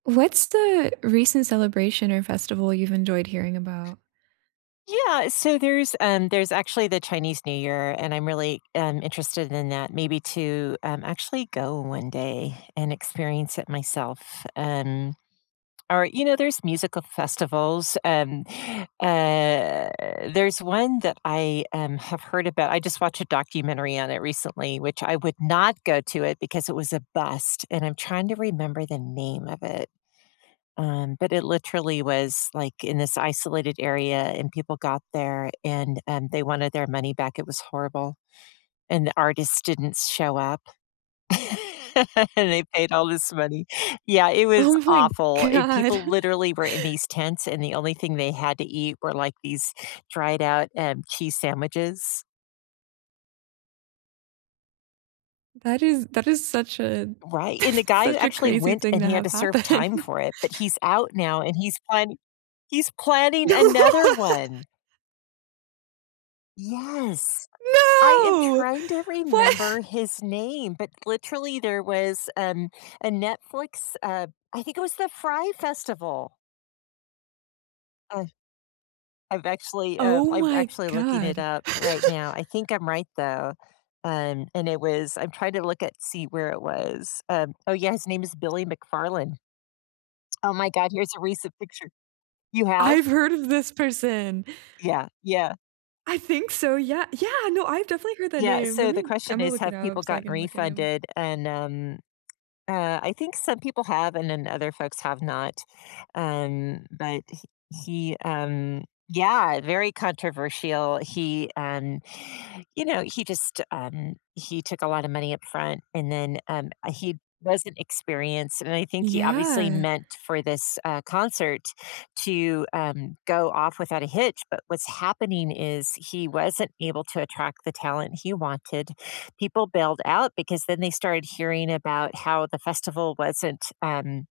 What's the recent celebration or festival you've enjoyed hearing about? Yeah. So there's, um, there's actually the Chinese New Year, and I'm really, um, interested in that, maybe to, um, actually go one day and experience it myself. Um, or, you know, there's musical festivals, um, eh, there's one that I, um, have heard about. I just watched a documentary on it recently, which I would not go to it because it was a bust, and I'm trying to remember the name of it. Um, but it literally was, like, in this isolated area, and people got there, and, um, they wanted their money back. It was horrible. And the artist didn't s show up, and they paid all this money. Yeah, it was Oh my awful. It god. people literally were in these tents, and the only thing they had to eat were, like, these dried out, um, cheese sandwiches. That is that is such a Right. And the guy who such a actually crazy went thing and to he had have to serve happen. time for it, but he's out now and he's plani he's planning No. another one! Yes. I am No! trying to remember What? his name, but literally there was, um, a Netflix uh, I think it was the Fry Festival. Uh, I'm actually uh, Oh I'm my actually looking it god. up right now. I think I'm right though. Um, and it was I'm trying to look at, see where it was. Um, oh yeah. His name is Billy McFarlane. Oh my God. Here's a recent picture. You I've have? heard of this person. Yeah. Yeah. I think so. Yeah. Yeah! No, I've definitely heard that Yeah. name. So the Lemme question Imma is, look it have people up so I gotten can look at him. refunded? And, um, uh, I think some people have and then other folks have not. Um, but h he, um yeah, very controversial. He, um, you know, he just, um, he took a lotta money up front, and, then, um, uh, he wasn't experienced. And I think he obviously Yeah. meant for this, uh, concert to, um, go off without a hitch, but what's happening is he wasn't able to attract the talent he wanted. People bailed out because then they started hearing about how the festival wasn't, um